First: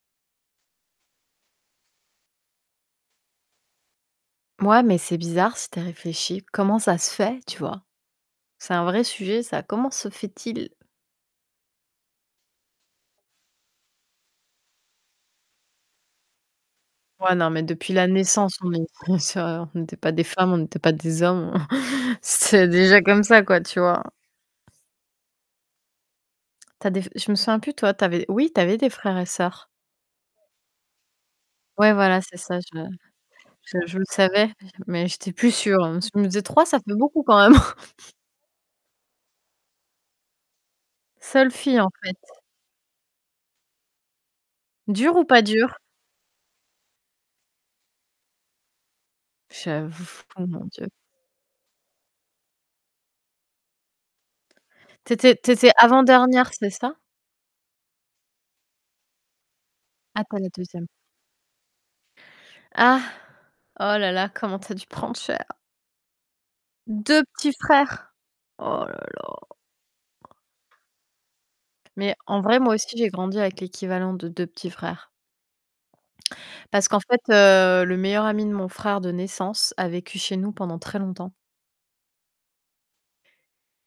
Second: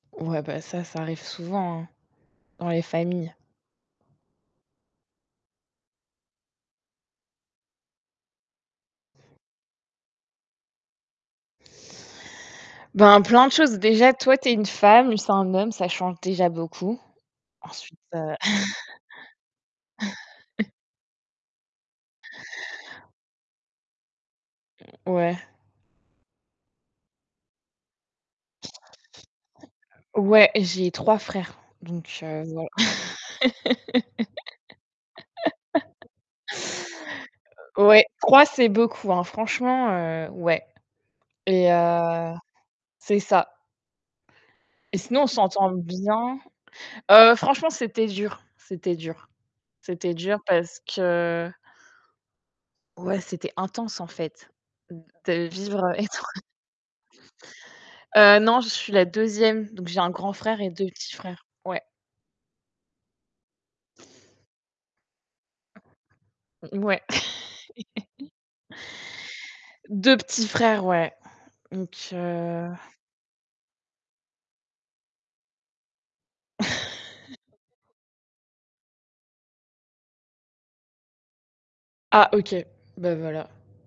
Ouais, ben, ça, ça arrive souvent, hein, dans les familles. Ouais, mais c'est bizarre si tu as réfléchi. Comment ça se fait, tu vois? C'est un vrai sujet, ça. Comment se fait-il? Ben, plein de choses. Déjà, toi, tu es une femme, lui c'est un homme, ça change déjà beaucoup. Ouais, non, mais depuis Ensuite la heu naissance, on est des sœurs, on était pas des femmes, on était pas des hommes. C'était déjà comme ça, quoi, tu vois? Ouais. Tu as des je me souviens plus toi, tu avais oui, tu avais des frères et sœurs. Ouais, j'ai 3 frères Ouais, donc voilà, c'est heu, ça, voilà. je je je le savais, mais j'étais plus sûre, parce que je me disais 3, ça fait beaucoup quand même. Ouais, 3, c'est beaucoup hein. Franchement, heu, ouais. Seule Et fille en fait. heu c'est ça. Et Dur sinon, ou on pas s'entend dur? bien. Heu, franchement, c'était dur c'était dur. C'était J'avoue, dur oh, mon parce Dieu. que ouais, c'était intense en fait Tu de étais tu étais vivre, avec 3 avant-dernière, c'est ça? Heu, non, je suis la 2e donc j'ai un Ah grand OK la frère et 2 2e. petits frères. Ouais. Ah. Oh là là. Comment tu as dû prendre cher. Mouais. 2 petits frères? Oh là là. 2 petits frères, ouais, donc Mais en vrai, heu moi aussi, j'ai grandi avec l'équivalent de 2 petits frères. Parce qu'en fait, heu, le meilleur ami de mon frère de naissance a vécu chez nous pendant très longtemps. Ah OK, ben voilà.